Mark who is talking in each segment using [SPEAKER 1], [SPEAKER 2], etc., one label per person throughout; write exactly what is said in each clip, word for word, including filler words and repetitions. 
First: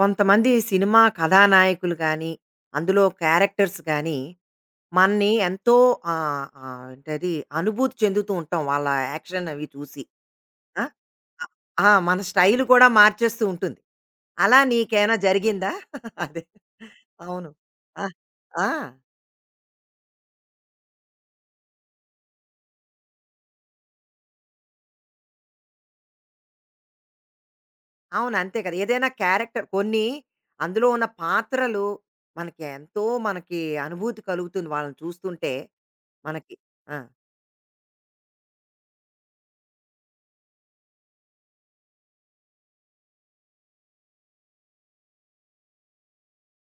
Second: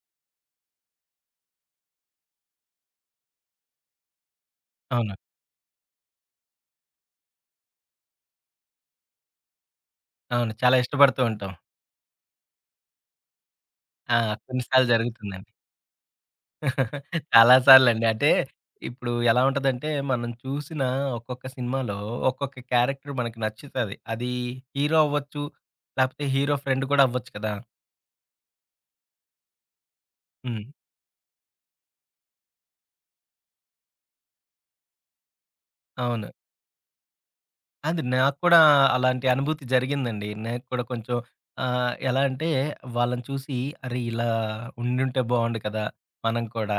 [SPEAKER 1] కొంతమంది సినిమా కథానాయకులు గానీ, అందులో క్యారెక్టర్స్ గానీ,
[SPEAKER 2] అవును.
[SPEAKER 1] మన్ని ఎంతో ఆహ్, ఆహ్, ఏంటది? అనుభూతి చెందుతూ ఉంటాం వాళ్ళ యాక్షన్ అవి చూసి.
[SPEAKER 2] అవును. చాలా
[SPEAKER 1] ఆ!
[SPEAKER 2] ఇష్టపడుతూ
[SPEAKER 1] ఆ!
[SPEAKER 2] ఉంటాం.
[SPEAKER 1] ఆ! మన స్టైలు కూడా మార్చేస్తూ ఉంటుంది.
[SPEAKER 2] ఆ!
[SPEAKER 1] అలా
[SPEAKER 2] కొన్నిసార్లు
[SPEAKER 1] నీకేయన్నా
[SPEAKER 2] జరుగుతుందండి.
[SPEAKER 1] జరిగిందా? అది. అవును.
[SPEAKER 2] చాలా
[SPEAKER 1] ఆ!
[SPEAKER 2] సార్లండి. అంటే,
[SPEAKER 1] ఆ!
[SPEAKER 2] ఇప్పుడు ఎలా ఉంటదంటే మనం చూసిన ఒక్కొక్క సినిమాలో ఒక్కొక్క క్యారెక్టర్ మనకు నచ్చుతది. అది హీరో అవ్వచ్చు, లేపోతే హీరో ఫ్రెండు కూడా అవ్వచ్చు కదా!
[SPEAKER 1] అవును. అంతే కదా! ఏదైనా క్యారెక్టర్ కొన్ని
[SPEAKER 2] హ్మ్.
[SPEAKER 1] అందులో ఉన్న పాత్రలు మనకి ఎంతో మనకి అనుభూతి కలుగుతుంది వాళ్ళని చూస్తుంటే
[SPEAKER 2] అవును.
[SPEAKER 1] మనకి. ఆ!
[SPEAKER 2] అది నాకు కూడా అలాంటి అనుభూతి జరిగిందండి. నేను కూడా కొంచెం ఆహ్, ఎలా అంటే, వాళ్ళని చూసి అరే ఇలా ఉండుంటే బావుండు కదా! మనం కూడా.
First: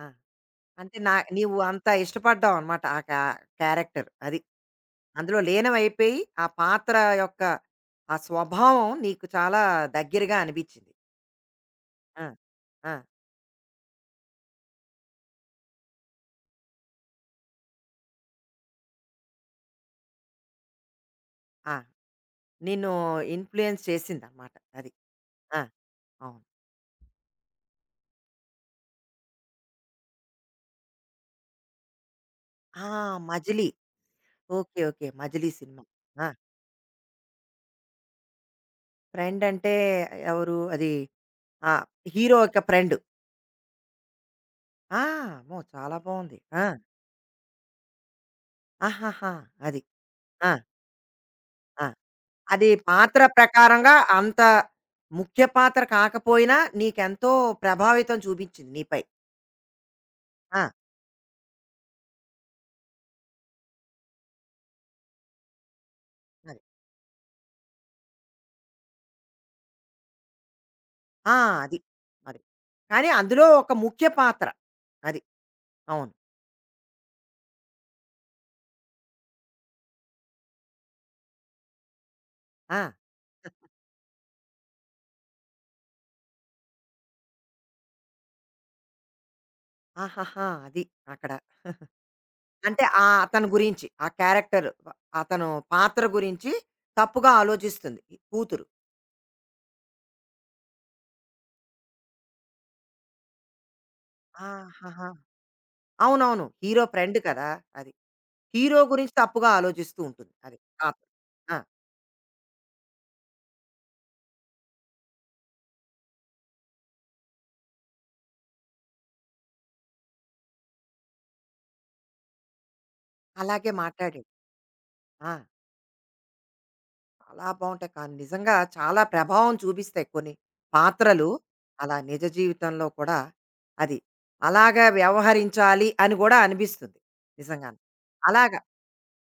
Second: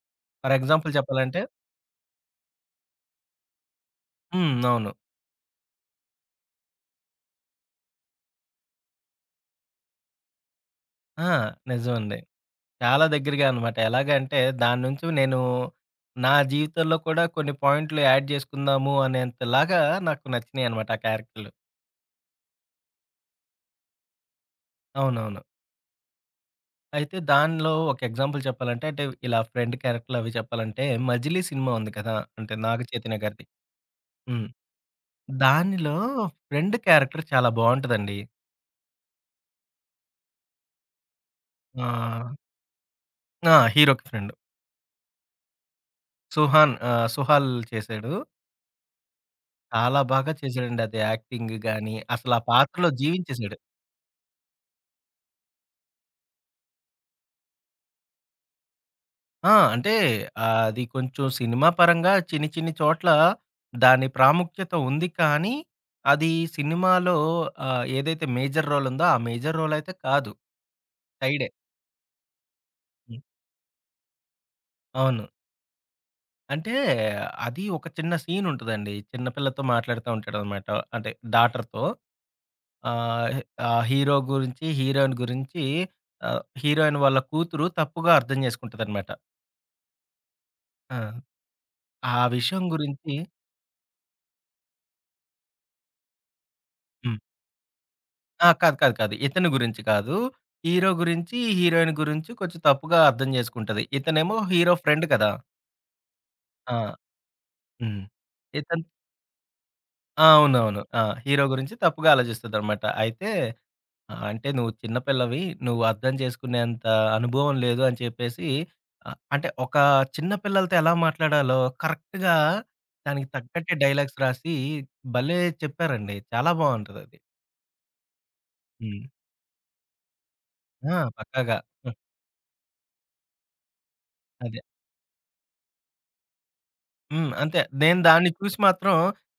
[SPEAKER 1] ఆ!
[SPEAKER 2] ఫర్ ఎగ్జాంపుల్
[SPEAKER 1] అంటే నా
[SPEAKER 2] చెప్పాలంటే
[SPEAKER 1] నీవు అంత ఇష్టపడ్డావనమాట ఆ కా క్యారెక్టర్. అది.
[SPEAKER 2] హ్మ్. అవును.
[SPEAKER 1] అందులో లీనమయిపోయి, ఆ పాత్ర యొక్క ఆ స్వభావం నీకు చాలా దగ్గరగా అనిపిచ్చింది.
[SPEAKER 2] ఆ! నిజమండి.
[SPEAKER 1] ఆ!
[SPEAKER 2] చాలా
[SPEAKER 1] ఆ!
[SPEAKER 2] దగ్గరగా అనమాట. ఎలాగంటే, దాని నుంచి నేను నా జీవితంలో కూడా కొన్ని పాయింట్లు యాడ్ జేసుకుందాము అనేంతలాగా నాకు నచ్చినియనమాట ఆ క్యారెక్టర్లు.
[SPEAKER 1] ఆ! నిన్ను ఇన్‌ఫ్లుయెన్స్ చేసిందనమాట అది.
[SPEAKER 2] అవునవును.
[SPEAKER 1] ఆ! అవును.
[SPEAKER 2] అయితే, దానిలో ఒక ఎగ్జాంపుల్ చెప్పాలంటే అంటే, ఇలా ఫ్రెండ్ క్యారెక్టర్లవి చెప్పాలంటే, 'మజిలీ' సినిమా ఉంది కదా! అంటే,
[SPEAKER 1] ఆ!
[SPEAKER 2] నాగచైతన్య గారిది.
[SPEAKER 1] 'మజిలీ.'
[SPEAKER 2] హ్మ్.
[SPEAKER 1] ఓకే. ఓకే. 'మజిలీ' సినిమా.
[SPEAKER 2] దానిలో
[SPEAKER 1] ఆ!
[SPEAKER 2] ఫ్రెండ్ క్యారెక్టర్ చాలా బావుంటదండి.
[SPEAKER 1] ఫ్రెండంటే ఎవరు అది. ఆ!
[SPEAKER 2] ఆ!
[SPEAKER 1] హీరో యొక్క ఫ్రెండ్
[SPEAKER 2] ఆ! హీరోకి ఫ్రెండ్
[SPEAKER 1] ఆ! అమ్మో! చాలా బావుంది. ఆ!
[SPEAKER 2] సుహాన్ ఆహ్, సుహల్ చేశాడు.
[SPEAKER 1] ఆహాహా! అది.
[SPEAKER 2] చాలా బాగా
[SPEAKER 1] ఆ!
[SPEAKER 2] చేశాడండి అది. యాక్టింగ్
[SPEAKER 1] ఆ!
[SPEAKER 2] గాని, అసల ఆ
[SPEAKER 1] అది
[SPEAKER 2] పాటలో
[SPEAKER 1] పాత్ర
[SPEAKER 2] జీవించేసాడు.
[SPEAKER 1] ప్రకారంగా అంత ముఖ్య పాత్ర కాకపోయినా, నీకెంతో ప్రభావితం చూపించింది నీపై.
[SPEAKER 2] ఆ! అంటే ఆ
[SPEAKER 1] ఆ!
[SPEAKER 2] అది కొంచెం సినిమా పరంగా చిన్ని చిన్ని చోట్ల, దాని ప్రాముఖ్యత ఉంది కానీ, అది
[SPEAKER 1] అది.
[SPEAKER 2] సినిమాలో ఆహ్, ఏదైతే మేజర్ రోల్ ఉందో ఆ మేజర్ రోల్ అయితే కాదు.
[SPEAKER 1] ఆ!
[SPEAKER 2] సైడే.
[SPEAKER 1] అది. అది. కానీ
[SPEAKER 2] హ్మ్.
[SPEAKER 1] అందులో ఒక ముఖ్య పాత్ర. అది.
[SPEAKER 2] అవును.
[SPEAKER 1] అవును.
[SPEAKER 2] అంటే అది ఒక చిన్న సీన్ ఉంటదండి. చిన్న పిల్లతో మాట్లాడుతా ఉంటాడనమాట, అంటే డాటర్‌‌తో.
[SPEAKER 1] ఆ!
[SPEAKER 2] ఆహ్, ఆ హీరో గురించి, హీరోయిన్ గురించి ఆహ్, హీరోయిన్ వాళ్ళ కూతురు తప్పుగా అర్థం చేసుకుంటదనమాట.
[SPEAKER 1] ఆహహా! అది.
[SPEAKER 2] ఆ!
[SPEAKER 1] అక్కడ
[SPEAKER 2] ఆ విషయం
[SPEAKER 1] అంటే
[SPEAKER 2] గురించి
[SPEAKER 1] ఆహ్, అతను గురించి. ఆ క్యారెక్టర్ ప అతను పాత్ర గురించి,
[SPEAKER 2] హ్మ్.
[SPEAKER 1] తప్పుగా ఆలోచిస్తుంది
[SPEAKER 2] ఆ!
[SPEAKER 1] కూతురు.
[SPEAKER 2] కాదు. కాదు. కాదు. ఇతని గురించి కాదు. హీరో గురించి హీరోయిన్ గురించి కొంచెం తప్పుగా అర్థం చేసుకుంటది. ఇతనేమో హీరో ఫ్రెండ్
[SPEAKER 1] ఆహాహా!
[SPEAKER 2] కదా!
[SPEAKER 1] అవునవును.
[SPEAKER 2] ఆ!
[SPEAKER 1] హీరో ఫ్రెండ్ కదా! అది.
[SPEAKER 2] హ్మ్.
[SPEAKER 1] హీరో
[SPEAKER 2] ఇతన్
[SPEAKER 1] గురించి తప్పుగా ఆలోచిస్తూ
[SPEAKER 2] ఆ!
[SPEAKER 1] ఉంటుంది. అది.
[SPEAKER 2] అవునవును.
[SPEAKER 1] ఆ!
[SPEAKER 2] ఆ! హీరో
[SPEAKER 1] ఆ!
[SPEAKER 2] గురించి తప్పుగా ఆలోచిస్తదనమాట. అయితే, ఆహ్, అంటే నువ్వు చిన్న పిల్లవి నువ్వు అర్థం చేసుకునేంత అనుభవం లేదు అని చెప్పేసి, ఆహ్, అంటే ఒక చిన్న పిల్లలతో ఎలా మాట్లాడాలో కరెక్టుగా దానికి
[SPEAKER 1] అలాగే
[SPEAKER 2] తగ్గట్టే డైలాగ్స్
[SPEAKER 1] మాట్లాడి.
[SPEAKER 2] రాసి
[SPEAKER 1] ఆ!
[SPEAKER 2] భలే చెప్పారండి. చాలా బావుంటదది.
[SPEAKER 1] చాలా బావుంటాయి. కానీ నిజంగా చాలా
[SPEAKER 2] హ్మ్.
[SPEAKER 1] ప్రభావం చూపిస్తాయి కొన్ని
[SPEAKER 2] ఆ!
[SPEAKER 1] పాత్రలు,
[SPEAKER 2] పక్కాగా.
[SPEAKER 1] అలా నిజ జీవితంలో కూడా, అది,
[SPEAKER 2] అదే.
[SPEAKER 1] అలాగా వ్యవహరించాలి అని కూడా అనిపిస్తది.
[SPEAKER 2] హ్మ్. అంతే.
[SPEAKER 1] నిజంగానే.
[SPEAKER 2] నేను దాన్ని చూసి
[SPEAKER 1] అలాగా.
[SPEAKER 2] మాత్రం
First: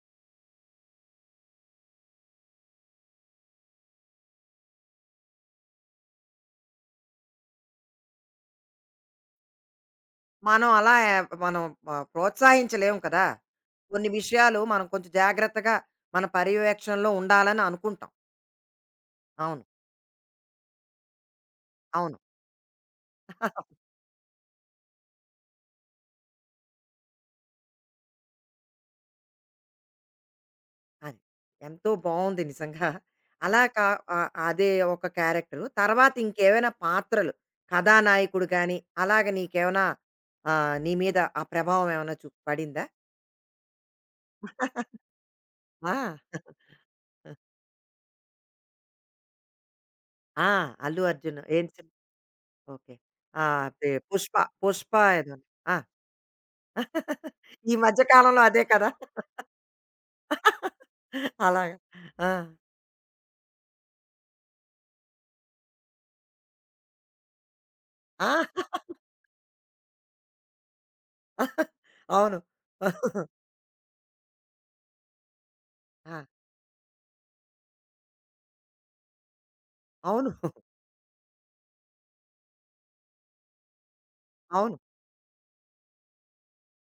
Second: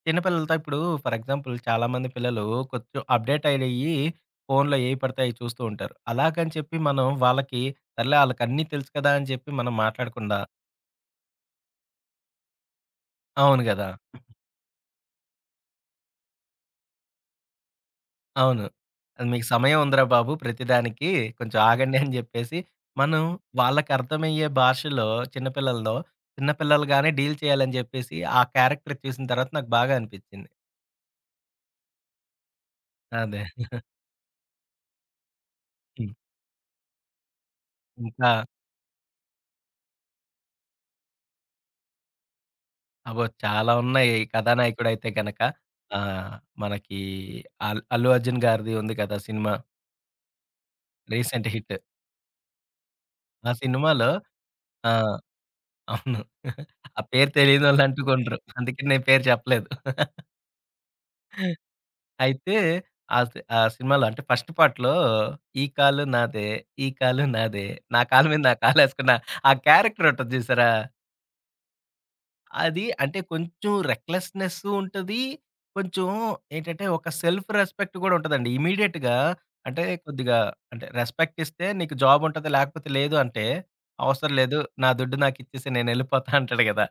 [SPEAKER 2] చిన్న పిల్లలతో ఇప్పుడు ఫర్ ఎగ్జాంపుల్ చాలామంది పిల్లలు కొంచెం అప్డేట్ అయినయి ఫోనులో ఏయి పడితే అయి చూస్తూ ఉంటారు. అలాగని చెప్పి మనం వాళ్ళకి సర్లే వాళ్ళకిన్నీ తెలుసు కదా అని చెప్పి మనం మాట్లాడకుండా
[SPEAKER 1] మనం అలా యా మనం ప ప్రోత్సహించలేం కదా!
[SPEAKER 2] అవును కదా!
[SPEAKER 1] కొన్ని విషయాలు మనం కొంచెం జాగ్రత్తగా, మన పర్యవేక్షణలో ఉండాలని అనుకుంటాం.
[SPEAKER 2] అవును. అ మీకు
[SPEAKER 1] అవును.
[SPEAKER 2] సమయం ఉందిరా బాబు! ప్రతిదానికి. కొంచెం ఆగండి అని
[SPEAKER 1] అవును.
[SPEAKER 2] జెప్పేసి, మనం వాళ్ళకర్థమయ్యే భాషలో చిన్న పిల్లలదో చిన్న పిల్లలుగానే డీల్ చేయాలని జెప్పేసి ఆ క్యారెక్టర్ చూసిన తర్వాత నాకు బాగా అనిపిచ్చింది.
[SPEAKER 1] అది. ఎంతో బావుంది నిజంగా.
[SPEAKER 2] అదే.
[SPEAKER 1] అలా కా ఆ అదే ఒక క్యారెక్టరు.
[SPEAKER 2] హ్మ్.
[SPEAKER 1] తర్వాత ఇంకేవైనా పాత్రలు,
[SPEAKER 2] ఇంకా
[SPEAKER 1] కథానాయకుడు గానీ, అలాగ నీకేవన్నా ఆహ్, నీ మీద ఆ ప్రభావం ఏవన్నా చు పడిందా?
[SPEAKER 2] అబ్బో! చాలా ఉన్నాయి కథానాయకుడైతే గనక.
[SPEAKER 1] ఆ!
[SPEAKER 2] ఆ! మనకి
[SPEAKER 1] ఆ!
[SPEAKER 2] అల్ 'అల్లు అర్జున్' గారిది ఉంది గదా సినిమా!
[SPEAKER 1] ఆ! 'అల్లు అర్జున్'
[SPEAKER 2] రీసెంట్
[SPEAKER 1] ఏంటి
[SPEAKER 2] హిట్.
[SPEAKER 1] చే ఓకే. ఆ!
[SPEAKER 2] ఆ
[SPEAKER 1] అదే.
[SPEAKER 2] సినిమాలో
[SPEAKER 1] 'పుష్ప'
[SPEAKER 2] ఆ!
[SPEAKER 1] 'పుష్ప' ఏదో. ఆ!
[SPEAKER 2] అవును. ఆ పేరు
[SPEAKER 1] ఈ మధ్య
[SPEAKER 2] తెలీయనోళ్ళంటూకుండరు.
[SPEAKER 1] కాలంలో అదే
[SPEAKER 2] అందుకని
[SPEAKER 1] కదా!
[SPEAKER 2] నేను పేరు చెప్పలేదు.
[SPEAKER 1] అలాగా. ఆ!
[SPEAKER 2] అయితే ఆ సి ఆ సినిమాలో అంటే ఫస్ట్ పార్ట్‌లో ఈ కాలు నాదే, ఈ కాలు నాదే, నా కాలు మీద
[SPEAKER 1] ఆ!
[SPEAKER 2] నా కాలేసుకున్న ఆ క్యారెక్టర్ ఉంటది జూసారా?
[SPEAKER 1] అవును.
[SPEAKER 2] అది అంటే కొంచెం రెక్లెస్‌నెసు ఉంటది. కొంచెం
[SPEAKER 1] ఆ!
[SPEAKER 2] ఏంటంటే ఒక సెల్ఫ్ రెస్పెక్ట్ కూడా ఉంటదండి. ఇమ్మీడియేట్‌గా అంటే
[SPEAKER 1] అవును.
[SPEAKER 2] కొద్దిగా అంటే రెస్పెక్ట్ ఇస్తే నీకు జాబ్ ఉంటది, లేకపోతే లేదు అంటే, అవసరం లేదు.
[SPEAKER 1] అవును.
[SPEAKER 2] నా దుడ్డు నాకిచ్చేసేయు, నేనెళ్ళిపోతా అంటాడు కదా!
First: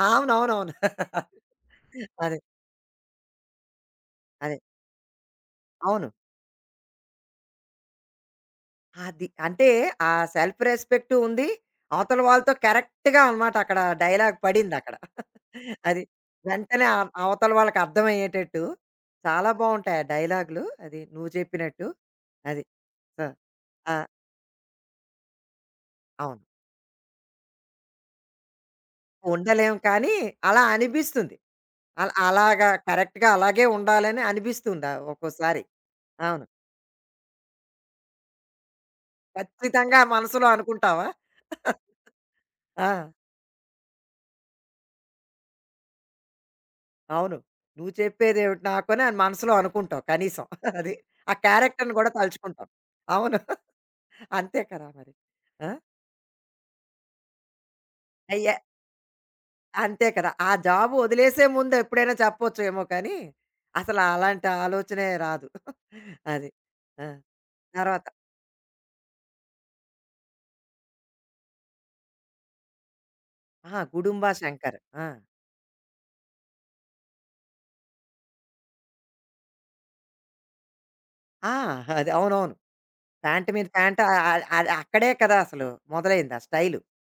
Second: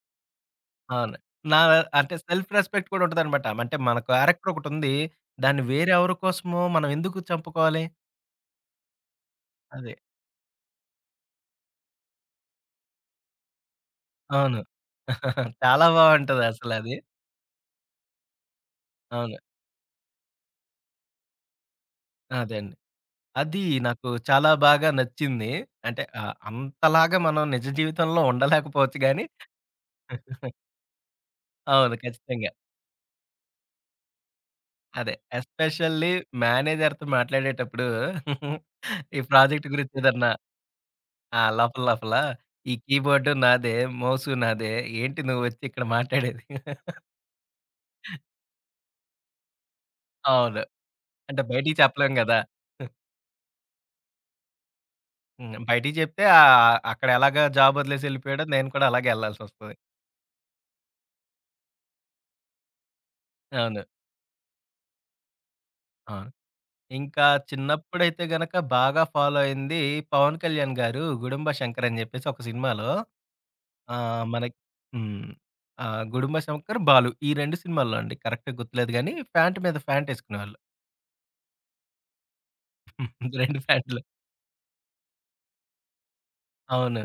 [SPEAKER 1] అవునవునవును.
[SPEAKER 2] అవును. నా అంటే
[SPEAKER 1] అదే.
[SPEAKER 2] సెల్ఫ్ రెస్పెక్ట్ కూడా ఉంటదనమాట. అంటే మన
[SPEAKER 1] అదే.
[SPEAKER 2] క్యారెక్టరొకటుంది. దాన్ని వేరే
[SPEAKER 1] అవును.
[SPEAKER 2] ఎవరి కోసము మనం ఎందుకు చంపుకోవాలి?
[SPEAKER 1] అది. అంటే
[SPEAKER 2] అదే.
[SPEAKER 1] ఆ సెల్ఫ్ రెస్పెక్టు ఉంది. అవతల వాళ్ళతో కరెక్ట్‌గా అనమాట అక్కడ డైలాగ్
[SPEAKER 2] అవును.
[SPEAKER 1] పడిందక్కడ.
[SPEAKER 2] చాలా
[SPEAKER 1] అది. వెంటనే
[SPEAKER 2] బావుంటదసలది.
[SPEAKER 1] అ అవతల వాళ్ళకర్థమయ్యేటట్టు.
[SPEAKER 2] అవును.
[SPEAKER 1] చాలా బావుంటాయి ఆ డైలాగులు అది నువ్వు చెప్పినట్టు. అది.
[SPEAKER 2] అదేండి.
[SPEAKER 1] ఆ!
[SPEAKER 2] అది
[SPEAKER 1] ఆ!
[SPEAKER 2] నాకు చాలా బాగా నచ్చింది. అంటే ఆహ్,
[SPEAKER 1] అవును.
[SPEAKER 2] అంతలాగా మనం నిజ జీవితంలో ఉండలేకపోవచ్చు గానీ
[SPEAKER 1] ఉండలేం కానీ, అలా అనిపిస్తుంది.
[SPEAKER 2] అవును.
[SPEAKER 1] అలా
[SPEAKER 2] ఖచ్చితంగా.
[SPEAKER 1] అలాగా కరెక్ట్‌గా అలాగే ఉండాలని అనిపిస్తుంది ఆహ్,
[SPEAKER 2] అదే.
[SPEAKER 1] ఒక్కోసారి.
[SPEAKER 2] ఎస్పెషల్లీ
[SPEAKER 1] అవును.
[SPEAKER 2] మేనేజర్‌తో మాట్లాడేటప్పుడు, ఈ ప్రాజెక్ట్ గురించి
[SPEAKER 1] ఖచ్చితంగా
[SPEAKER 2] ఏదన్నా
[SPEAKER 1] మనసులో అనుకుంటావా?
[SPEAKER 2] ఆ! లోపల లోపల ఈ
[SPEAKER 1] ఆ!
[SPEAKER 2] కీబోర్డు నాదే, మోసు నాదే ఏంటి నువ్వొచ్చి ఇక్కడ మాట్లాడేది?
[SPEAKER 1] అవును. నువ్వు చెప్పేదేవిటి నాకు అని మనసులో అనుకుంటావు కనీసం.
[SPEAKER 2] అవును.
[SPEAKER 1] అది. ఆ
[SPEAKER 2] అంటే బయటికి
[SPEAKER 1] క్యారెక్టర్‌ని కూడా
[SPEAKER 2] చెప్పలేం కదా!
[SPEAKER 1] తలుచుకుంటావు. అవును. అంతే కదా! మరి!
[SPEAKER 2] హ్మ్.
[SPEAKER 1] ఆ!
[SPEAKER 2] బయటికి చెప్తే ఆహ్, అక్కడ ఎలాగా జాబొదిలేసి ఎళ్ళిపోయాడో
[SPEAKER 1] అయ్యా
[SPEAKER 2] నేను కూడా అలాగే ఎళ్ళాల్సొస్తది.
[SPEAKER 1] అంతే కదా! ఆ జాబు వదిలేసే ముందు ఎప్పుడైనా చెప్పొచ్చేమో కానీ,
[SPEAKER 2] అవును.
[SPEAKER 1] అసలు అలాంటి ఆలోచనే రాదు.
[SPEAKER 2] ఆ!
[SPEAKER 1] అది. ఆ!
[SPEAKER 2] ఇంకా
[SPEAKER 1] తర్వాత
[SPEAKER 2] చిన్నప్పుడైతే గనక బాగా ఫాలో అయింది 'పవన్ కళ్యాణ్ గారు' 'గుడుంబ శంకర్' అని చెప్పేసి ఒక సినిమాలో
[SPEAKER 1] ఆహా!
[SPEAKER 2] ఆహ్,
[SPEAKER 1] 'గుడుంబ
[SPEAKER 2] మనకి
[SPEAKER 1] శంకర్' ఆ!
[SPEAKER 2] హ్మ్. ఆహ్, 'గుడుమ శంకర్,' 'బాలు' ఈ రెండు సినిమాల్లో అండి కరెక్ట్‌గా గుర్తులేదు గానీ, ఫ్యాంటు మీద ఫ్యాంటేసుకునేవాళ్ళు.
[SPEAKER 1] ఆ! అది అవునవును. ప్యాంట్
[SPEAKER 2] రెండు
[SPEAKER 1] మీద
[SPEAKER 2] ఫ్యాంట్లు.
[SPEAKER 1] ప్యాంట్ అ అ అదక్కడే కదా! అసలు మొదలైంది ఆ స్టైలు.
[SPEAKER 2] అవును.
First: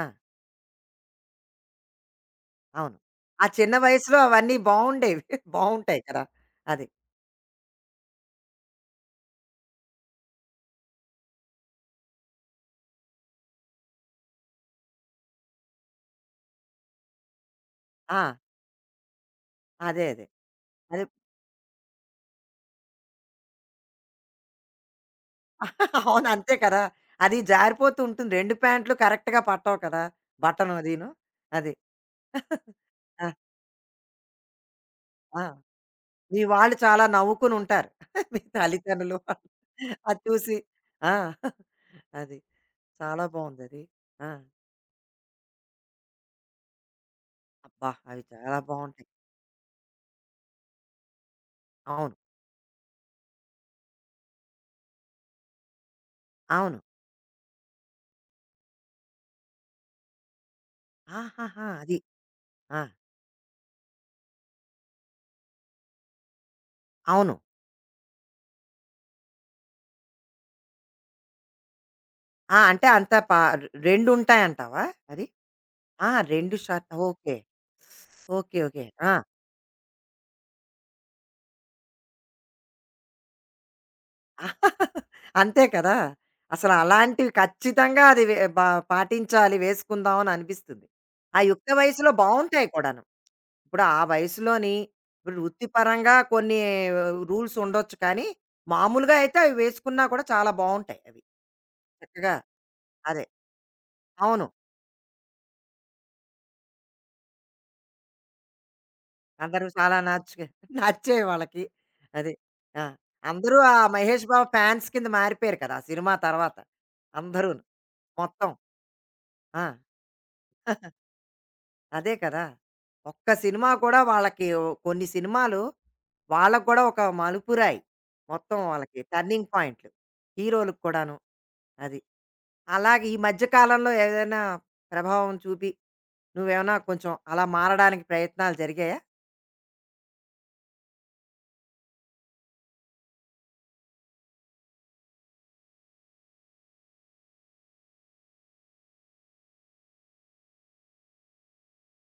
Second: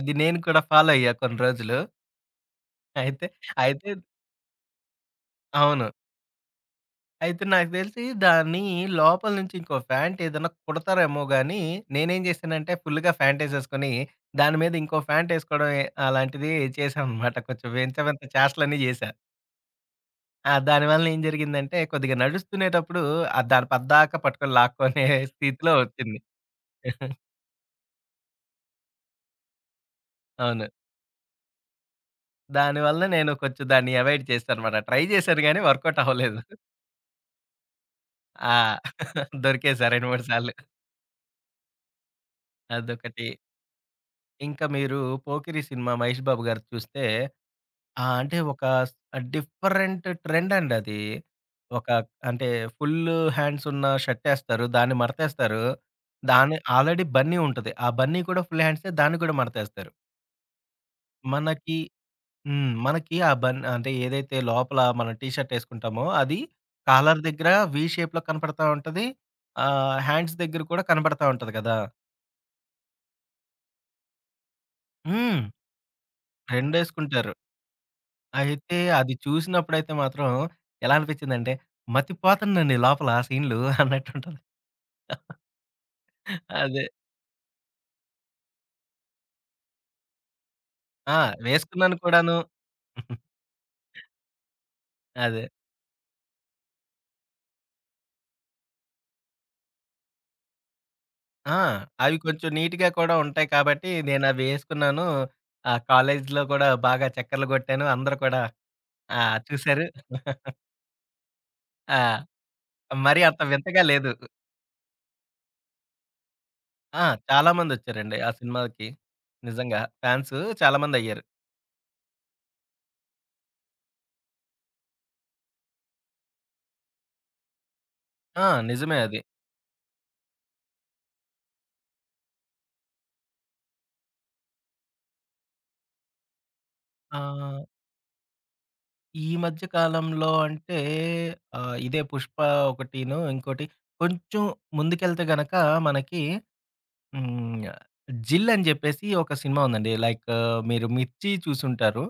[SPEAKER 1] ఆ!
[SPEAKER 2] నేను కూడా ఫాలో అయ్యా కొన్ని రోజులు.
[SPEAKER 1] అవును.
[SPEAKER 2] అయితే,
[SPEAKER 1] ఆ చిన్న
[SPEAKER 2] అయితే
[SPEAKER 1] వయసులో అవన్ని బావుండేవి.
[SPEAKER 2] అవును.
[SPEAKER 1] బావుంటాయి కదా! అది.
[SPEAKER 2] అయితే, నాకు దెలిసి దాన్నీ లోపల నుంచి ఇంకో ఫ్యాంటేదన్నా కుడతారేమో గాని, నేనేం జేశానంటే ఫుల్లుగా ఫ్యాంటేసేసుకోని, దాని మీద ఇంకో ఫ్యాంటేసుకోవడం, అలాంటిది చేశాననమాట. కొంచెం వింత వింత
[SPEAKER 1] ఆ!
[SPEAKER 2] చేస్టలన్ని జేశా.
[SPEAKER 1] అదే. అదే.
[SPEAKER 2] ఆ! దాని
[SPEAKER 1] అదే
[SPEAKER 2] వలన ఏం జరిగిందంటే కొద్దిగా నడుస్తునేటప్పుడు, ఆ దాన పద్దాకా పట్టుకుని, లాక్కోనే స్థితిలో వచ్చింది.
[SPEAKER 1] అవునంతే కదా! అది జారిపోతూంటుంది. రెండు ప్యాంట్లు కరెక్ట్‌గా పట్టవు కదా!
[SPEAKER 2] అవును.
[SPEAKER 1] బటను అదిను. అది.
[SPEAKER 2] దాని వలన
[SPEAKER 1] ఆ!
[SPEAKER 2] నేను కొంచెం దాన్ని అవాయిడ్ చేసా అన్నమాట. ట్రై జేశాను
[SPEAKER 1] ఆ!
[SPEAKER 2] గాని, వర్కౌటవ్వలేదు.
[SPEAKER 1] మీ వాళ్ళు చాలా నవ్వుకొనుంటారు. మీ
[SPEAKER 2] ఆ!
[SPEAKER 1] తల్లిదండ్రులు,
[SPEAKER 2] దొరికేసా రెండు
[SPEAKER 1] అది
[SPEAKER 2] మూడు సార్లు.
[SPEAKER 1] చూసి. ఆ! అది. చాలా
[SPEAKER 2] అదొకటి.
[SPEAKER 1] బావుందది. ఆ!
[SPEAKER 2] ఇంకా మీరు 'పోకిరి' సినిమా 'మహేష్ బాబు' గారిది చూస్తే
[SPEAKER 1] అబ్బా!
[SPEAKER 2] ఆ!
[SPEAKER 1] అవి
[SPEAKER 2] అంటే
[SPEAKER 1] చాలా
[SPEAKER 2] ఒక స్
[SPEAKER 1] బావుంటాయి.
[SPEAKER 2] డిఫరెంట్ ట్రెండండది. ఒక
[SPEAKER 1] అవును.
[SPEAKER 2] అంటే ఫుల్లు హ్యాండ్సున్న షార్టేస్తారు. దాన్ని మాడతేస్తారు. దాని
[SPEAKER 1] అవును.
[SPEAKER 2] ఆల్రెడి బన్నీ ఉంటది. ఆ బన్నీ, కూడా ఫుల్ హ్యాండ్సే, దాన్ని కూడా మడతేస్తారు.
[SPEAKER 1] ఆహాహా!
[SPEAKER 2] మనకి
[SPEAKER 1] అది.
[SPEAKER 2] హ్మ్.
[SPEAKER 1] ఆ!
[SPEAKER 2] మనకి ఆ బన్ అంటే ఏదైతే లోపల మనం టీ షర్ట్ ఏసుకుంటామో, అది కాలర్
[SPEAKER 1] అవును.
[SPEAKER 2] దగ్గర వి షేప్‌లో కనపడతా ఉంటది. ఆహ్, హ్యాండ్స్ దగ్గర కూడా కనబడతా ఉంటది కదా!
[SPEAKER 1] ఆ! అంటే అంత పా రెండు ఉంటాయింటావా అది?
[SPEAKER 2] హ్మ్.
[SPEAKER 1] ఆ! రెండు షర్ట్!
[SPEAKER 2] రెండేసుకుంటారు.
[SPEAKER 1] ఓకే. ఓకే.
[SPEAKER 2] అయితే,
[SPEAKER 1] ఓకే. ఆ!
[SPEAKER 2] అది చూసినప్పుడైతే మాత్రం ఎలా అనిపించిందంటే, మతిపోతందండి లోపల సీన్లు అన్నట్టుంటది.
[SPEAKER 1] అంతే కదా! అసలు
[SPEAKER 2] అదే.
[SPEAKER 1] అలాంటివి ఖచ్చితంగా అది వ బ పాటించాలి. వేసుకుందాం అని అనిపిస్తుంది.
[SPEAKER 2] ఆ!
[SPEAKER 1] ఆ యుక్త
[SPEAKER 2] వేసుకున్నాను
[SPEAKER 1] వయస్సులో
[SPEAKER 2] కూడాను.
[SPEAKER 1] బావుంటాయి కూడాను. ఇప్పుడు ఆ వయసులోని, ఇప్పుడు
[SPEAKER 2] అదే.
[SPEAKER 1] వృత్తిపరంగా కొన్ని రూల్స్ ఉండొచ్చు కానీ, మామూలుగా అయితే అవి వేసుకున్నా కూడా చాలా బావుంటాయి అవి.
[SPEAKER 2] ఆ! అవి
[SPEAKER 1] చక్కగా.
[SPEAKER 2] కొంచెం నీట్‌గా కూడా
[SPEAKER 1] అదే.
[SPEAKER 2] ఉంటాయి కాబట్టి, నేనవి
[SPEAKER 1] అవును.
[SPEAKER 2] ఏసుకున్నాను. ఆ! కాలేజ్లో కూడా బాగా చెక్కెర్లు కొట్టాను. అందరూ కూడా ఆ!
[SPEAKER 1] అందరూ
[SPEAKER 2] చూసారు.
[SPEAKER 1] చాలా నచ్చుగా నచ్చాయి వాళ్ళకి.
[SPEAKER 2] ఆ!
[SPEAKER 1] అదే. ఆ!
[SPEAKER 2] మరి అంత
[SPEAKER 1] అందరూ ఆ
[SPEAKER 2] వింతగా లేదు.
[SPEAKER 1] 'మహేష్ బాబు' ఫ్యాన్స్ కింద మారిపోయారు కదా! ఆ సినిమా తర్వాత,
[SPEAKER 2] ఆ!
[SPEAKER 1] అందరూను
[SPEAKER 2] చాలామందొచ్చారండి ఆ
[SPEAKER 1] మొత్తం.
[SPEAKER 2] సినిమాకి.
[SPEAKER 1] ఆ!
[SPEAKER 2] నిజంగా, ఫ్యాన్స్ చాలామందయ్యారు.
[SPEAKER 1] అదే కదా! ఒక్క సినిమా కూడా వాళ్ళకి వ్ కొన్ని సినిమాలు వాళ్ళకి కూడా ఒక మలుపురాయి.
[SPEAKER 2] ఆ!
[SPEAKER 1] మొత్తం
[SPEAKER 2] నిజమే
[SPEAKER 1] వాళ్ళకి
[SPEAKER 2] అది.
[SPEAKER 1] టర్నింగ్ పాయింట్లు, హీరోలకు కూడాను. అది. అలాగే ఈ మధ్య కాలంలో ఏదైనా ప్రభావం చూపి, నువ్వేమన్నా కొంచెం అలా
[SPEAKER 2] ఆ!
[SPEAKER 1] మారడానికి ప్రయత్నాలు జరిగాయా?
[SPEAKER 2] ఈ మధ్య కాలంలో అంటే, ఆహ్, ఇదే 'పుష్ప' ఒకటిను, ఇంకోటి కొంచెం ముందుకెళ్తే గనక మనకి, హ్మ్. 'జిల్' అని జెప్పేసి ఒక సినిమా ఉందండి. లైక్ మీరు 'మిర్చి' చూసుంటారు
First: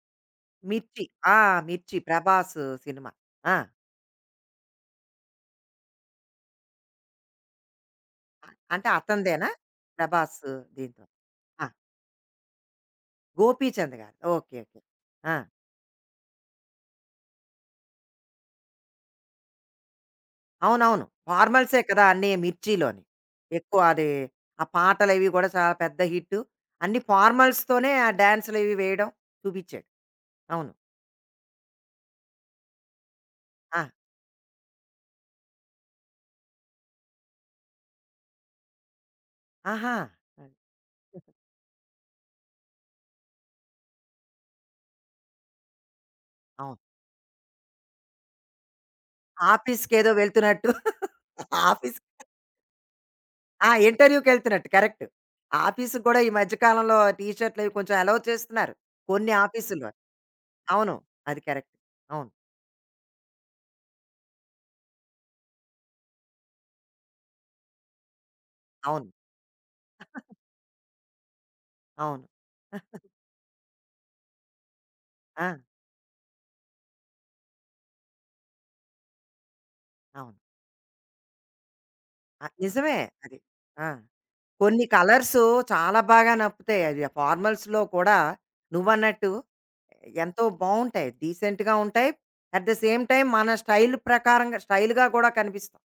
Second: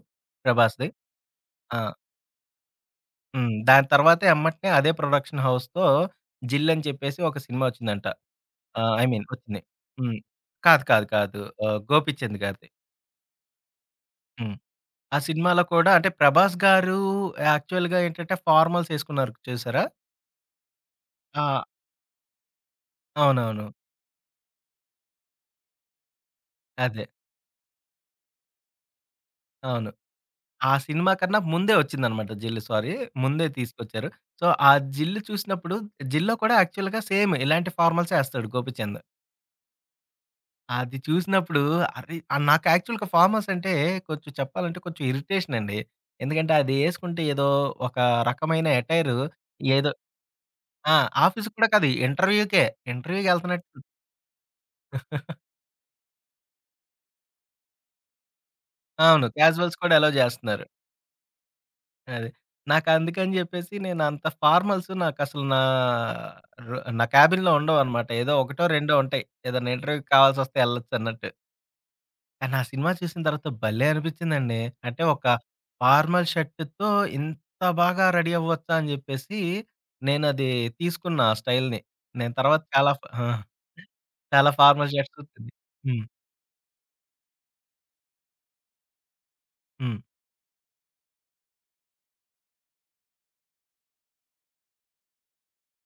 [SPEAKER 2] 'ప్రభాస్‌ది'.
[SPEAKER 1] 'మిర్చి' ఆ!
[SPEAKER 2] ఆ!
[SPEAKER 1] 'మిర్చి' 'ప్రభాస్' సినిమా.
[SPEAKER 2] హ్మ్.
[SPEAKER 1] ఆ!
[SPEAKER 2] దాని తర్వాత యమ్మటనే అదే ప్రొడక్షన్ హౌస్‌తో 'జిల్' అని చెప్పేసి ఒక సినిమా ఒచ్చిందంట. ఆ!
[SPEAKER 1] అంటే
[SPEAKER 2] ఐ మీన్
[SPEAKER 1] అతనిదేనా?
[SPEAKER 2] వచ్చింది. హ్మ్.
[SPEAKER 1] 'ప్రభాస్'
[SPEAKER 2] కాదు.
[SPEAKER 1] దీంట్లో?
[SPEAKER 2] కాదు. కాదు.
[SPEAKER 1] ఆ!
[SPEAKER 2] ఆహ్ గోపచంద్ గారిది.
[SPEAKER 1] గోపీచంద్ గారు.
[SPEAKER 2] హ్మ్.
[SPEAKER 1] ఓకే. ఓకే.
[SPEAKER 2] ఆ
[SPEAKER 1] ఆ!
[SPEAKER 2] సినిమాలో కూడా అంటే, ప్రభాస్ గారు యాక్చువల్‌గా ఏంటంటే ఫార్మల్స్ ఏసుకున్నారు చూశారా?
[SPEAKER 1] అవునవును.
[SPEAKER 2] ఆ!
[SPEAKER 1] ఫార్మల్సే కదా! అన్నీ మిర్చీలోని.
[SPEAKER 2] అవునవును.
[SPEAKER 1] ఎక్కువ అది, ఆ పాటలవి గూడా చాలా పెద్ద హిట్టు. అన్ని
[SPEAKER 2] అదే.
[SPEAKER 1] ఫార్మల్స్‌తోనే ఆ డ్యాన్సులవి వేయడం చూపిచ్చాడు.
[SPEAKER 2] అవును. ఆ
[SPEAKER 1] అవును.
[SPEAKER 2] సినిమా కన్నా ముందే వచ్చిందనమాట 'జిల్' సారీ ముందే
[SPEAKER 1] ఆ!
[SPEAKER 2] తీసుకొచ్చారు. సో, ఆ 'జిల్' చూసినప్పుడు 'జిల్‌లో' కూడా యాక్చువల్‌గా సేమ్ ఇలాంటి ఫార్మల్సే ఏస్తాడు 'గోపిచంద్.'
[SPEAKER 1] ఆహా! అది.
[SPEAKER 2] అది చూసినప్పుడు అరె ఆ! నాకు యాక్చువల్‌గా ఫార్మల్స్ అంటే కొంచెం చెప్పాలంటే కొంచెం ఇరిటేషనండి. ఎందుకంటే,
[SPEAKER 1] అవును.
[SPEAKER 2] అదేసుకుంటే ఏదో ఒక రకమైన ఎటైరు ఏదో
[SPEAKER 1] ఆఫీస్‌కేదో వెళ్తున్నట్టు.
[SPEAKER 2] ఆ! ఆఫీసుకి కూడా కాదు
[SPEAKER 1] ఆఫీస్
[SPEAKER 2] ఇంటర్వ్యూకే,
[SPEAKER 1] ఆ!
[SPEAKER 2] ఇంటర్వ్యూకెళ్తన్నట్టు.
[SPEAKER 1] ఇంటర్వ్యూకెళ్తున్నట్టు కరెక్టు. ఆఫీసుకి కూడా ఈ మధ్య కాలంలో టీషర్టులవి కొంచెం ఎలో చేస్తున్నారు
[SPEAKER 2] అవును.
[SPEAKER 1] కొన్ని
[SPEAKER 2] క్యాజువల్స్ కూడా
[SPEAKER 1] ఆఫీసుల్లోని.
[SPEAKER 2] ఎలో జేస్తున్నారు.
[SPEAKER 1] అవును. అది కరెక్ట్.
[SPEAKER 2] అది.
[SPEAKER 1] అవును.
[SPEAKER 2] నాకందుకని జెప్పేసి నేనంత ఫార్మల్సు నాకసలు నా రో నా క్యాబిన్‌లో ఉండవనమాట. ఏదో ఒకటో, రెండో
[SPEAKER 1] అవును.
[SPEAKER 2] ఉంటాయి. ఏదన్నా ఇంటర్వ్యూకి కావాల్సొస్తే ఎళ్ళొచ్చన్నట్టు.
[SPEAKER 1] అవును.
[SPEAKER 2] కానా సినిమా చూసిన తర్వాత భలే అనిపిచ్చిందండి. అంటే, ఒక
[SPEAKER 1] ఆ!
[SPEAKER 2] ఫార్మల్ షర్టుతో ఇంత బాగా రెడీ అవ్వొచ్చా? అని జెప్పేసి
[SPEAKER 1] అవును.
[SPEAKER 2] నేనది తీసుకున్నా ఆ స్టైల్‌ని. నేను
[SPEAKER 1] అది
[SPEAKER 2] తర్వాత చాలా
[SPEAKER 1] నిజమే
[SPEAKER 2] ఫా ఆ!
[SPEAKER 1] అది. ఆ!
[SPEAKER 2] చాలా
[SPEAKER 1] కొన్ని
[SPEAKER 2] ఫార్మల్ షర్ట్సు
[SPEAKER 1] కలర్స్
[SPEAKER 2] కొని
[SPEAKER 1] చాలా
[SPEAKER 2] హ్మ్.
[SPEAKER 1] బాగా నప్పుతాయి. అవి ఆ ఫార్మల్స్‌లో కూడా నువ్వన్నట్టు
[SPEAKER 2] హ్మ్.
[SPEAKER 1] ఎ ఎంతో బావుంటాయి. డీసెంట్‌గా ఉంటాయి. అట్ ద సేమ్ టైమ్ మన స్టైలు ప్రకారంగా స్టైలుగా గూడా కనిపిస్తాం.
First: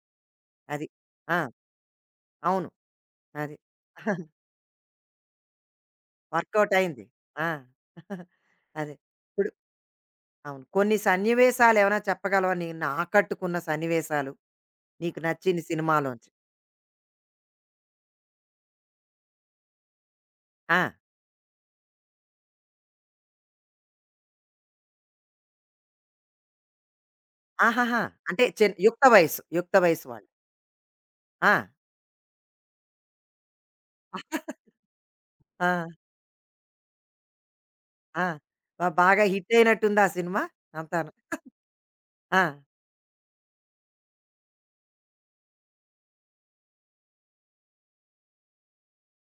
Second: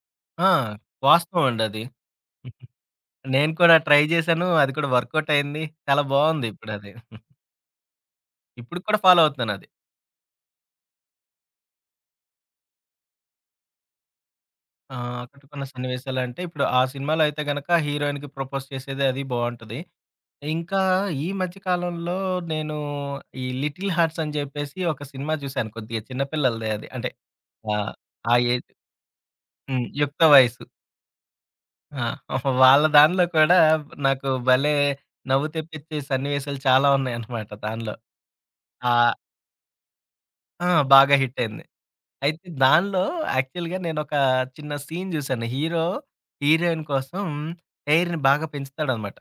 [SPEAKER 2] ఆ!
[SPEAKER 1] అది. ఆ!
[SPEAKER 2] వాస్తవం అండది.
[SPEAKER 1] అవును.
[SPEAKER 2] నేను
[SPEAKER 1] అది.
[SPEAKER 2] కూడా ట్రై జేశాను. అది కూడా వర్కౌట్ అయింది. చాలా బావుంది
[SPEAKER 1] వర్క్‌అవుట్
[SPEAKER 2] ఇప్పుడది.
[SPEAKER 1] అయింది. ఆ!
[SPEAKER 2] ఇప్పుడుకి
[SPEAKER 1] అది.
[SPEAKER 2] కూడా ఫాలో
[SPEAKER 1] పుడు
[SPEAKER 2] అవుతున్నానది.
[SPEAKER 1] అవును. కొన్ని సన్నివేశాలేవైనా చెప్పగలవా నిన్ను ఆకట్టుకున్న సన్నివేశాలు
[SPEAKER 2] ఆహ్,
[SPEAKER 1] నీకు నచ్చిన
[SPEAKER 2] ఆకట్టుకున్న
[SPEAKER 1] సినిమాలోంచి?
[SPEAKER 2] సన్నివేశాలంటే, ఇప్పుడు ఆ సినిమాలో అయితే గనక హీరోయిన్‌కి ప్రపోజ్ చేసేది అది బావుంటది. ఇంకా
[SPEAKER 1] ఆ!
[SPEAKER 2] ఈ మధ్య కాలంలో నేను ఈ 'లిటిల్ హార్ట్స్' అని జెప్పేసి ఒక సినిమా చూశాను కొద్దిగా చిన్న పిల్లలదే అది. అంటే, ఆహ్,
[SPEAKER 1] ఆహాహా!
[SPEAKER 2] ఆ
[SPEAKER 1] అంటే,
[SPEAKER 2] ఏజ్.
[SPEAKER 1] చిన్ యుక్త వయసు, యుక్త
[SPEAKER 2] హ్మ్.
[SPEAKER 1] వయసు
[SPEAKER 2] యుక్త
[SPEAKER 1] వాళ్ళు.
[SPEAKER 2] వయసు.
[SPEAKER 1] ఆ!
[SPEAKER 2] ఆ! వాళ్ళ దానిలో కూడా నాకు భలే నవ్వు
[SPEAKER 1] ఆ!
[SPEAKER 2] తెప్పిచ్చే సన్నివేశాలు చాలా ఉన్నాయన్నమాట దానిలో.
[SPEAKER 1] ఆ! బా
[SPEAKER 2] ఆ
[SPEAKER 1] బాగా హిట్టయినట్టుందా సినిమా
[SPEAKER 2] ఆ!
[SPEAKER 1] అంతాను.
[SPEAKER 2] బాగా హిట్టయింది.
[SPEAKER 1] ఆ!
[SPEAKER 2] అయితే దానిలో యాక్చువల్‌గా నేనొక చిన్న సీన్ జూశాను. హీరో హీరోయిన్ కోసం హెయిర్‌ని బాగా పెంచుతాడనమాట.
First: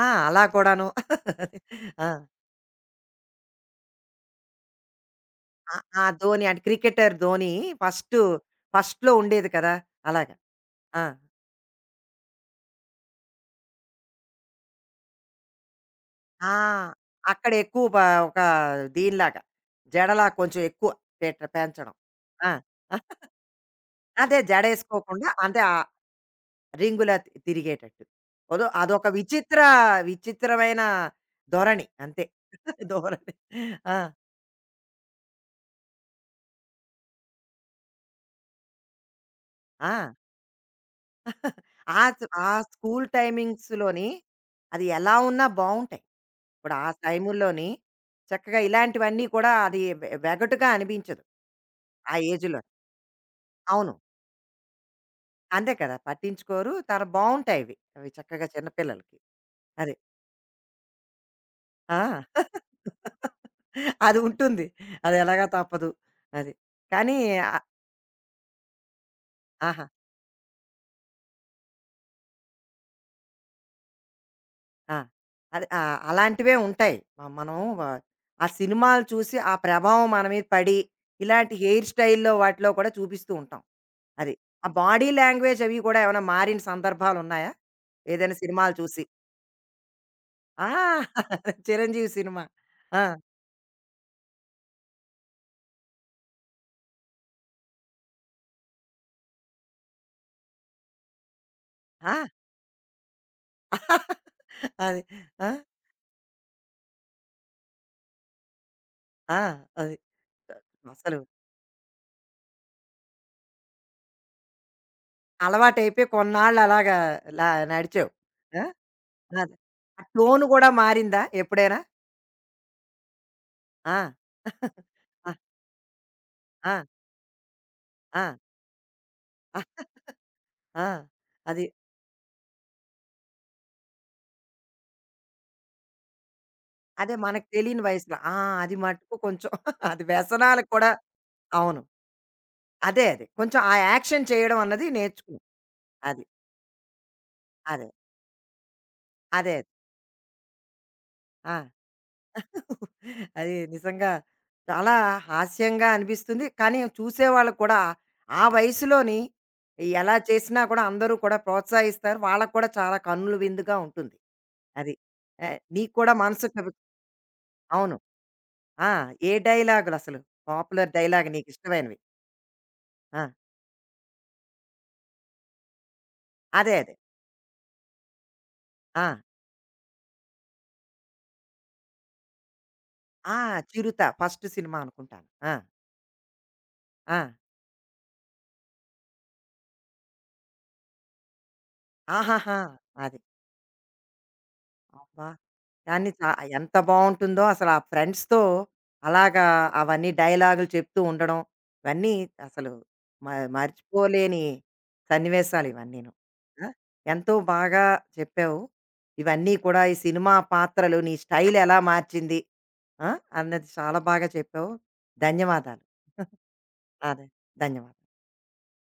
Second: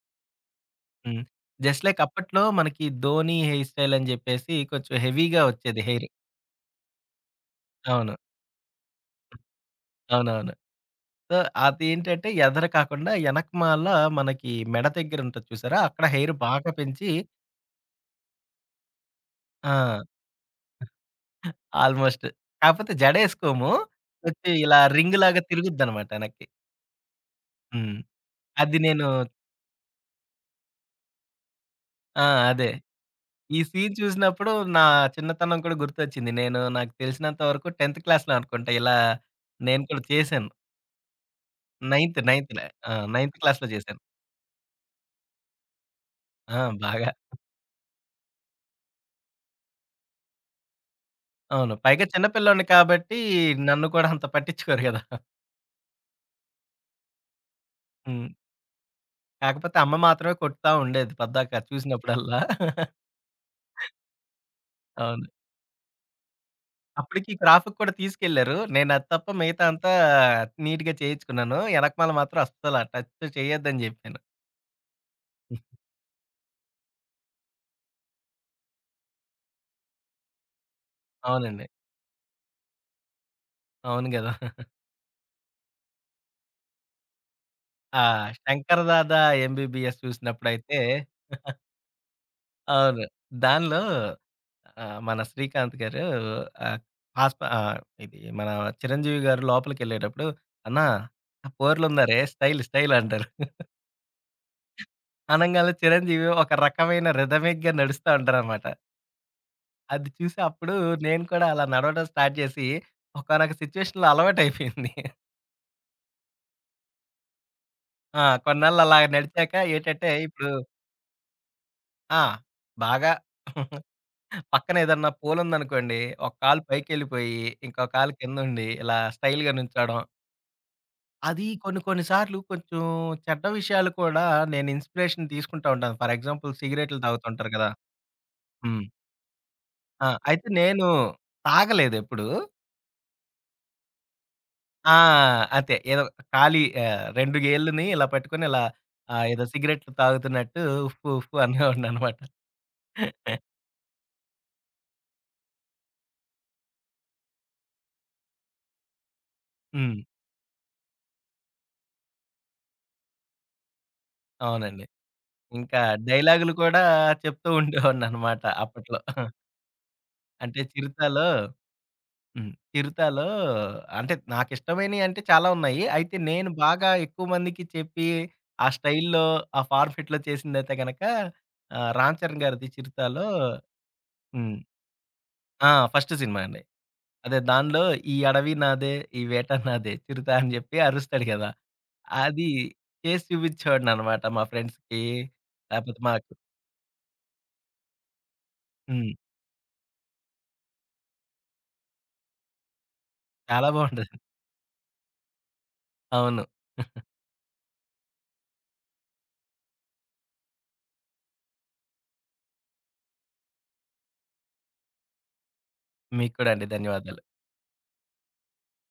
[SPEAKER 1] ఆ! అలా కూడాను.
[SPEAKER 2] హ్మ్. జస్ట్ లైక్
[SPEAKER 1] ఆ!
[SPEAKER 2] అప్పట్లో మనకి 'ధోనీ' హెయిర్ స్టైల్ అని జెప్పేసి కొంచెం హెవీగా
[SPEAKER 1] ఆ
[SPEAKER 2] ఒచ్చేది
[SPEAKER 1] ఆ!
[SPEAKER 2] హెయిర్.
[SPEAKER 1] 'ధోని' అంటే క్రికెటర్ 'ధోని'
[SPEAKER 2] అవును.
[SPEAKER 1] ఫస్ట్ ఫస్ట్‌లో ఉండేది కదా! అలాగా.
[SPEAKER 2] అవునవును.
[SPEAKER 1] ఆ!
[SPEAKER 2] సో, అదేంటంటే ఎదర కాకుండా ఎనకమాల మనకి మెడ దెగ్గరుంటది చూసారా? అక్కడ హెయిర్
[SPEAKER 1] ఆ!
[SPEAKER 2] బాగా పెంచి
[SPEAKER 1] అక్కడెక్కువ పా ఒక దీనిలాగా.
[SPEAKER 2] ఆ!
[SPEAKER 1] జడలా కొంచెం ఎక్కువ పెట్ట పెంచడం.
[SPEAKER 2] ఆల్‌మోస్ట్.
[SPEAKER 1] ఆ!
[SPEAKER 2] కాకపోతే జడేసుకోము.
[SPEAKER 1] అదే
[SPEAKER 2] ఒత్తి ఇలా రింగ్
[SPEAKER 1] జడేసుకోకుండా
[SPEAKER 2] లాగా
[SPEAKER 1] అంతే ఆ
[SPEAKER 2] తిరుగుద్దనమాట ఎనక్కి.
[SPEAKER 1] రింగులా తి
[SPEAKER 2] హ్మ్.
[SPEAKER 1] తిరిగేటట్టు. వదో
[SPEAKER 2] అది నేను
[SPEAKER 1] అదొక విచిత్ర విచిత్రమైన ధొరణి
[SPEAKER 2] ఆ!
[SPEAKER 1] అంతే.
[SPEAKER 2] అదే.
[SPEAKER 1] ధోరణి
[SPEAKER 2] ఈ సీన్
[SPEAKER 1] ఆ!
[SPEAKER 2] చూసినప్పుడు నా చిన్నతనం కూడా గుర్తొచ్చింది. నేను నాకు తెలిసినంత వరకు టెన్త్ క్లాస్‌లో అనుకుంటా, ఇలా నేను కూడా
[SPEAKER 1] ఆ!
[SPEAKER 2] చేశాను.
[SPEAKER 1] ఆ
[SPEAKER 2] నైన్త్,
[SPEAKER 1] స్ ఆ
[SPEAKER 2] నైన్త్‌‌ల ఆ!
[SPEAKER 1] స్కూలు
[SPEAKER 2] నైన్త్ క్లాస్‌లో జేశాను.
[SPEAKER 1] టైమింగ్స్‌‌లోని అది ఎలా ఉన్నా బావుంటాయి.
[SPEAKER 2] ఆ!
[SPEAKER 1] ఇప్పుడు ఆ
[SPEAKER 2] బాగా.
[SPEAKER 1] టైముల్లోని చక్కగా ఇలాంటివన్నీ కూడా అది వె వెగటుగా అనిపించదు.
[SPEAKER 2] అవును. పైగా
[SPEAKER 1] ఆ
[SPEAKER 2] చిన్న
[SPEAKER 1] ఏజ్‌లోని.
[SPEAKER 2] పిల్లోడిన్ని కాబట్టి నన్ను
[SPEAKER 1] అవును.
[SPEAKER 2] కూడా అంత పట్టించుకోరు కదా!
[SPEAKER 1] అంతే కదా! పట్టించుకోరు. తర బావుంటాయివి, అవి
[SPEAKER 2] హ్మ్.
[SPEAKER 1] చక్కగా చిన్న పిల్లలకి.
[SPEAKER 2] కాకపోతే, అమ్మ
[SPEAKER 1] అదే.
[SPEAKER 2] మాత్రమే కొడతా ఉండేది, పద్దాక
[SPEAKER 1] ఆ!
[SPEAKER 2] చూసినప్పుడల్లా.
[SPEAKER 1] అది ఉంటుంది. అది
[SPEAKER 2] అవును.
[SPEAKER 1] ఎలాగా తప్పదు. అది. కానీ,
[SPEAKER 2] అప్పటికి
[SPEAKER 1] అ
[SPEAKER 2] క్రాఫ్‌కి కూడా తీసుకెళ్లారు. నేనది తప్ప మిగతా
[SPEAKER 1] ఆహా!
[SPEAKER 2] అంతా నీట్‌గా చేయించుకున్నాను. ఎనకమాల మాత్రం అస్సల, టచ్ చేయొద్దని జెప్పాను.
[SPEAKER 1] ఆ! అది. ఆ! అలాంటివే ఉంటాయి. మ మనము, వ ఆ సినిమాలు చూసి, ఆ ప్రభావం మన మీద పడి, ఇలాంటి
[SPEAKER 2] అవునండి.
[SPEAKER 1] హెయిర్ స్టైల్‌లో, వాటిలో కూడా చూపిస్తూంటాం.
[SPEAKER 2] అవును గదా!
[SPEAKER 1] అది. ఆ బాడీ లాంగ్వేజవి కూడా ఏమైనా మారిన సందర్భాలున్నాయా
[SPEAKER 2] ఆ!
[SPEAKER 1] ఏదైనా సినిమాలు
[SPEAKER 2] 'శంకర్
[SPEAKER 1] చూసి?
[SPEAKER 2] దాదా ఎంబీబీఎస్'
[SPEAKER 1] ఆ!
[SPEAKER 2] చూసినప్పుడైతే
[SPEAKER 1] 'చిరంజీవి' సినిమా. ఆ!
[SPEAKER 2] అవును. దానిలో ఆహ్, మన 'శ్రీకాంత్' గారు ఆహ్, ఆస్ప ఆహ్, ఇది మన 'చిరంజీవి' గారు లోపలికెళ్ళేటప్పుడు అన్నా, ఆ పోర్లున్నారే
[SPEAKER 1] ఆ!
[SPEAKER 2] స్టైలు స్టైల్ అంటారు.
[SPEAKER 1] అది. ఆ!
[SPEAKER 2] అనంగాల్నే, 'చిరంజీవి' ఒక రకమైన రిథమిక్‌గా నడుస్తా ఉంటారనమాట.
[SPEAKER 1] ఆ! అది.
[SPEAKER 2] అది చూసే, అప్పుడు
[SPEAKER 1] అసలు
[SPEAKER 2] నేను కూడా అలా నడవడం స్టార్ట్ జేసి, ఒకానక సిచ్యువేషన్‌లో అలవాటయిపోయింది.
[SPEAKER 1] అలవాటైపోయి కొన్నాళ్ళలాగా, లా నడిచావు.
[SPEAKER 2] ఆ!
[SPEAKER 1] ఆ!
[SPEAKER 2] కొన్నాళ్ళలాగా
[SPEAKER 1] అద
[SPEAKER 2] నడిచాక
[SPEAKER 1] ఆ
[SPEAKER 2] ఏటంటే,
[SPEAKER 1] టోన్
[SPEAKER 2] ఇప్పుడు
[SPEAKER 1] గూడా మారిందా ఎప్పుడైనా?
[SPEAKER 2] ఆ! బాగా.
[SPEAKER 1] ఆ!
[SPEAKER 2] పక్కన ఏదన్నా
[SPEAKER 1] ఆ!
[SPEAKER 2] పోలుందనుకోండి, ఒక కాళు
[SPEAKER 1] ఆ!
[SPEAKER 2] పైకెళ్ళిపోయి, ఇంకో కాళు
[SPEAKER 1] ఆ!
[SPEAKER 2] కిందుండి ఇలా, స్టైల్‌గా నుంచోడం.
[SPEAKER 1] ఆ!
[SPEAKER 2] అది
[SPEAKER 1] అది.
[SPEAKER 2] కొన్ని కొన్ని సార్లు కొంచెం, చెడ్డ విషయాలు కూడా నేను ఇన్స్‌పిరేషన్ తీసుకుంటా ఉంటాను. ఫర్ ఎగ్జాంపుల్ సిగరెట్లు
[SPEAKER 1] అదే మనకు
[SPEAKER 2] తాగుతూంటారు కదా!
[SPEAKER 1] తెలీని వయసులో. ఆ! అది
[SPEAKER 2] హ్మ్.
[SPEAKER 1] మట్టుకు కొంచెం అది
[SPEAKER 2] ఆ! అయితే
[SPEAKER 1] వ్యసనాలకి
[SPEAKER 2] నేను,
[SPEAKER 1] కూడా అవును.
[SPEAKER 2] తాగలేదెప్పుడు.
[SPEAKER 1] అదే. అదే. కొంచెం ఆ యాక్షన్ చేయడం అన్నది
[SPEAKER 2] ఆ!
[SPEAKER 1] నేర్చుకున్నావు.
[SPEAKER 2] అంతే, ఏదో
[SPEAKER 1] అది.
[SPEAKER 2] ఖాళీ ఆహ్, రెండు గేళ్ళని
[SPEAKER 1] అదే.
[SPEAKER 2] ఇలా పట్టుకొని, ఇలా ఆహ్, ఏదో
[SPEAKER 1] అదే.
[SPEAKER 2] సిగరెట్లు తాగుతున్నట్టు ఉఫూ, ఉఫూ
[SPEAKER 1] ఆ!
[SPEAKER 2] అనేవాడినమాట.
[SPEAKER 1] అది నిజంగా, చాలా హాస్యంగా అనిపిస్తుంది. కానీ, చూసేవాళ్ళకి కూడా, ఆ వయసులోని,
[SPEAKER 2] హ్మ్.
[SPEAKER 1] ఎలా చేసినా కూడా అందరూ కూడా ప్రోత్సహిస్తారు. వాళ్ళకి కూడా చాలా కన్నుల విందుగా ఉంటుంది.
[SPEAKER 2] అవునండి.
[SPEAKER 1] అది. ఆహ్,
[SPEAKER 2] ఇంకా
[SPEAKER 1] నీకు కూడా
[SPEAKER 2] డైలాగులు
[SPEAKER 1] మనసుకరు
[SPEAKER 2] కూడా చెప్తూ
[SPEAKER 1] అవును.
[SPEAKER 2] ఉండేవాడిననమాట
[SPEAKER 1] ఆ!
[SPEAKER 2] అప్పట్లో.
[SPEAKER 1] ఏ డైలాగులసలు?
[SPEAKER 2] అంటే,
[SPEAKER 1] పాపులర్
[SPEAKER 2] 'చిరుత'లో
[SPEAKER 1] డైలాగ్ నీకిష్టమైనవి?
[SPEAKER 2] హ్మ్. 'చిరుత'లో
[SPEAKER 1] ఆ!
[SPEAKER 2] అంటే, నాకిష్టమైనయంటే చాలా ఉన్నాయి. అయితే, నేను
[SPEAKER 1] అదే.
[SPEAKER 2] బాగా
[SPEAKER 1] అదే.
[SPEAKER 2] ఎక్కువమందికి చెప్పి, ఆ
[SPEAKER 1] ఆ!
[SPEAKER 2] స్టైల్‌లో, ఆ ఫార్ఫిట్‌లో చేసిందైతే గనక, ఆహ్, 'రామ్ చరణ్' గారిది 'చిరుత'లో
[SPEAKER 1] ఆ! 'చిరుత' ఫస్ట్
[SPEAKER 2] హ్మ్.
[SPEAKER 1] సినిమా అనుకుంటాను. ఆ!
[SPEAKER 2] ఆ! ఫస్ట్ సినిమా అండి.
[SPEAKER 1] ఆ!
[SPEAKER 2] అదే దానిలో, ఈ అడవి నాదే, ఈ వేట నాదే చిరుతా అని చెప్పి అరుస్తాడు కదా! అది
[SPEAKER 1] ఆహాహా! అది.
[SPEAKER 2] చేసి చూపిచ్చేవాడినన్నమాట, మా ఫ్రెండ్స్‌కి,
[SPEAKER 1] అబ్బా!
[SPEAKER 2] లాపోతే
[SPEAKER 1] కానీ, చ
[SPEAKER 2] మాకు
[SPEAKER 1] ఎంత బావుంటుందో అసలు! ఆ ఫ్రెండ్స్‌తో,
[SPEAKER 2] హ్మ్.
[SPEAKER 1] అలాగా, అవన్నీ డైలాగులు చెప్తూ ఉండడం, ఇవన్నీ అసలు, మ
[SPEAKER 2] చాలా బావుంటది.
[SPEAKER 1] మర్చిపోలేని సన్నివేశాలివన్నీను.
[SPEAKER 2] అవును.
[SPEAKER 1] ఆ! ఎంతో బాగా చెప్పావు. ఇవన్నీ కూడా, ఈ సినిమా పాత్రలు, నీ స్టైలెలా మార్చింది? ఆ! అన్నది చాలా బాగా చెప్పావు. ధన్యవాదాలు.
[SPEAKER 2] మీకు కూడా అండి. ధన్యవాదాలు.
[SPEAKER 1] అదే. ధన్యవాద్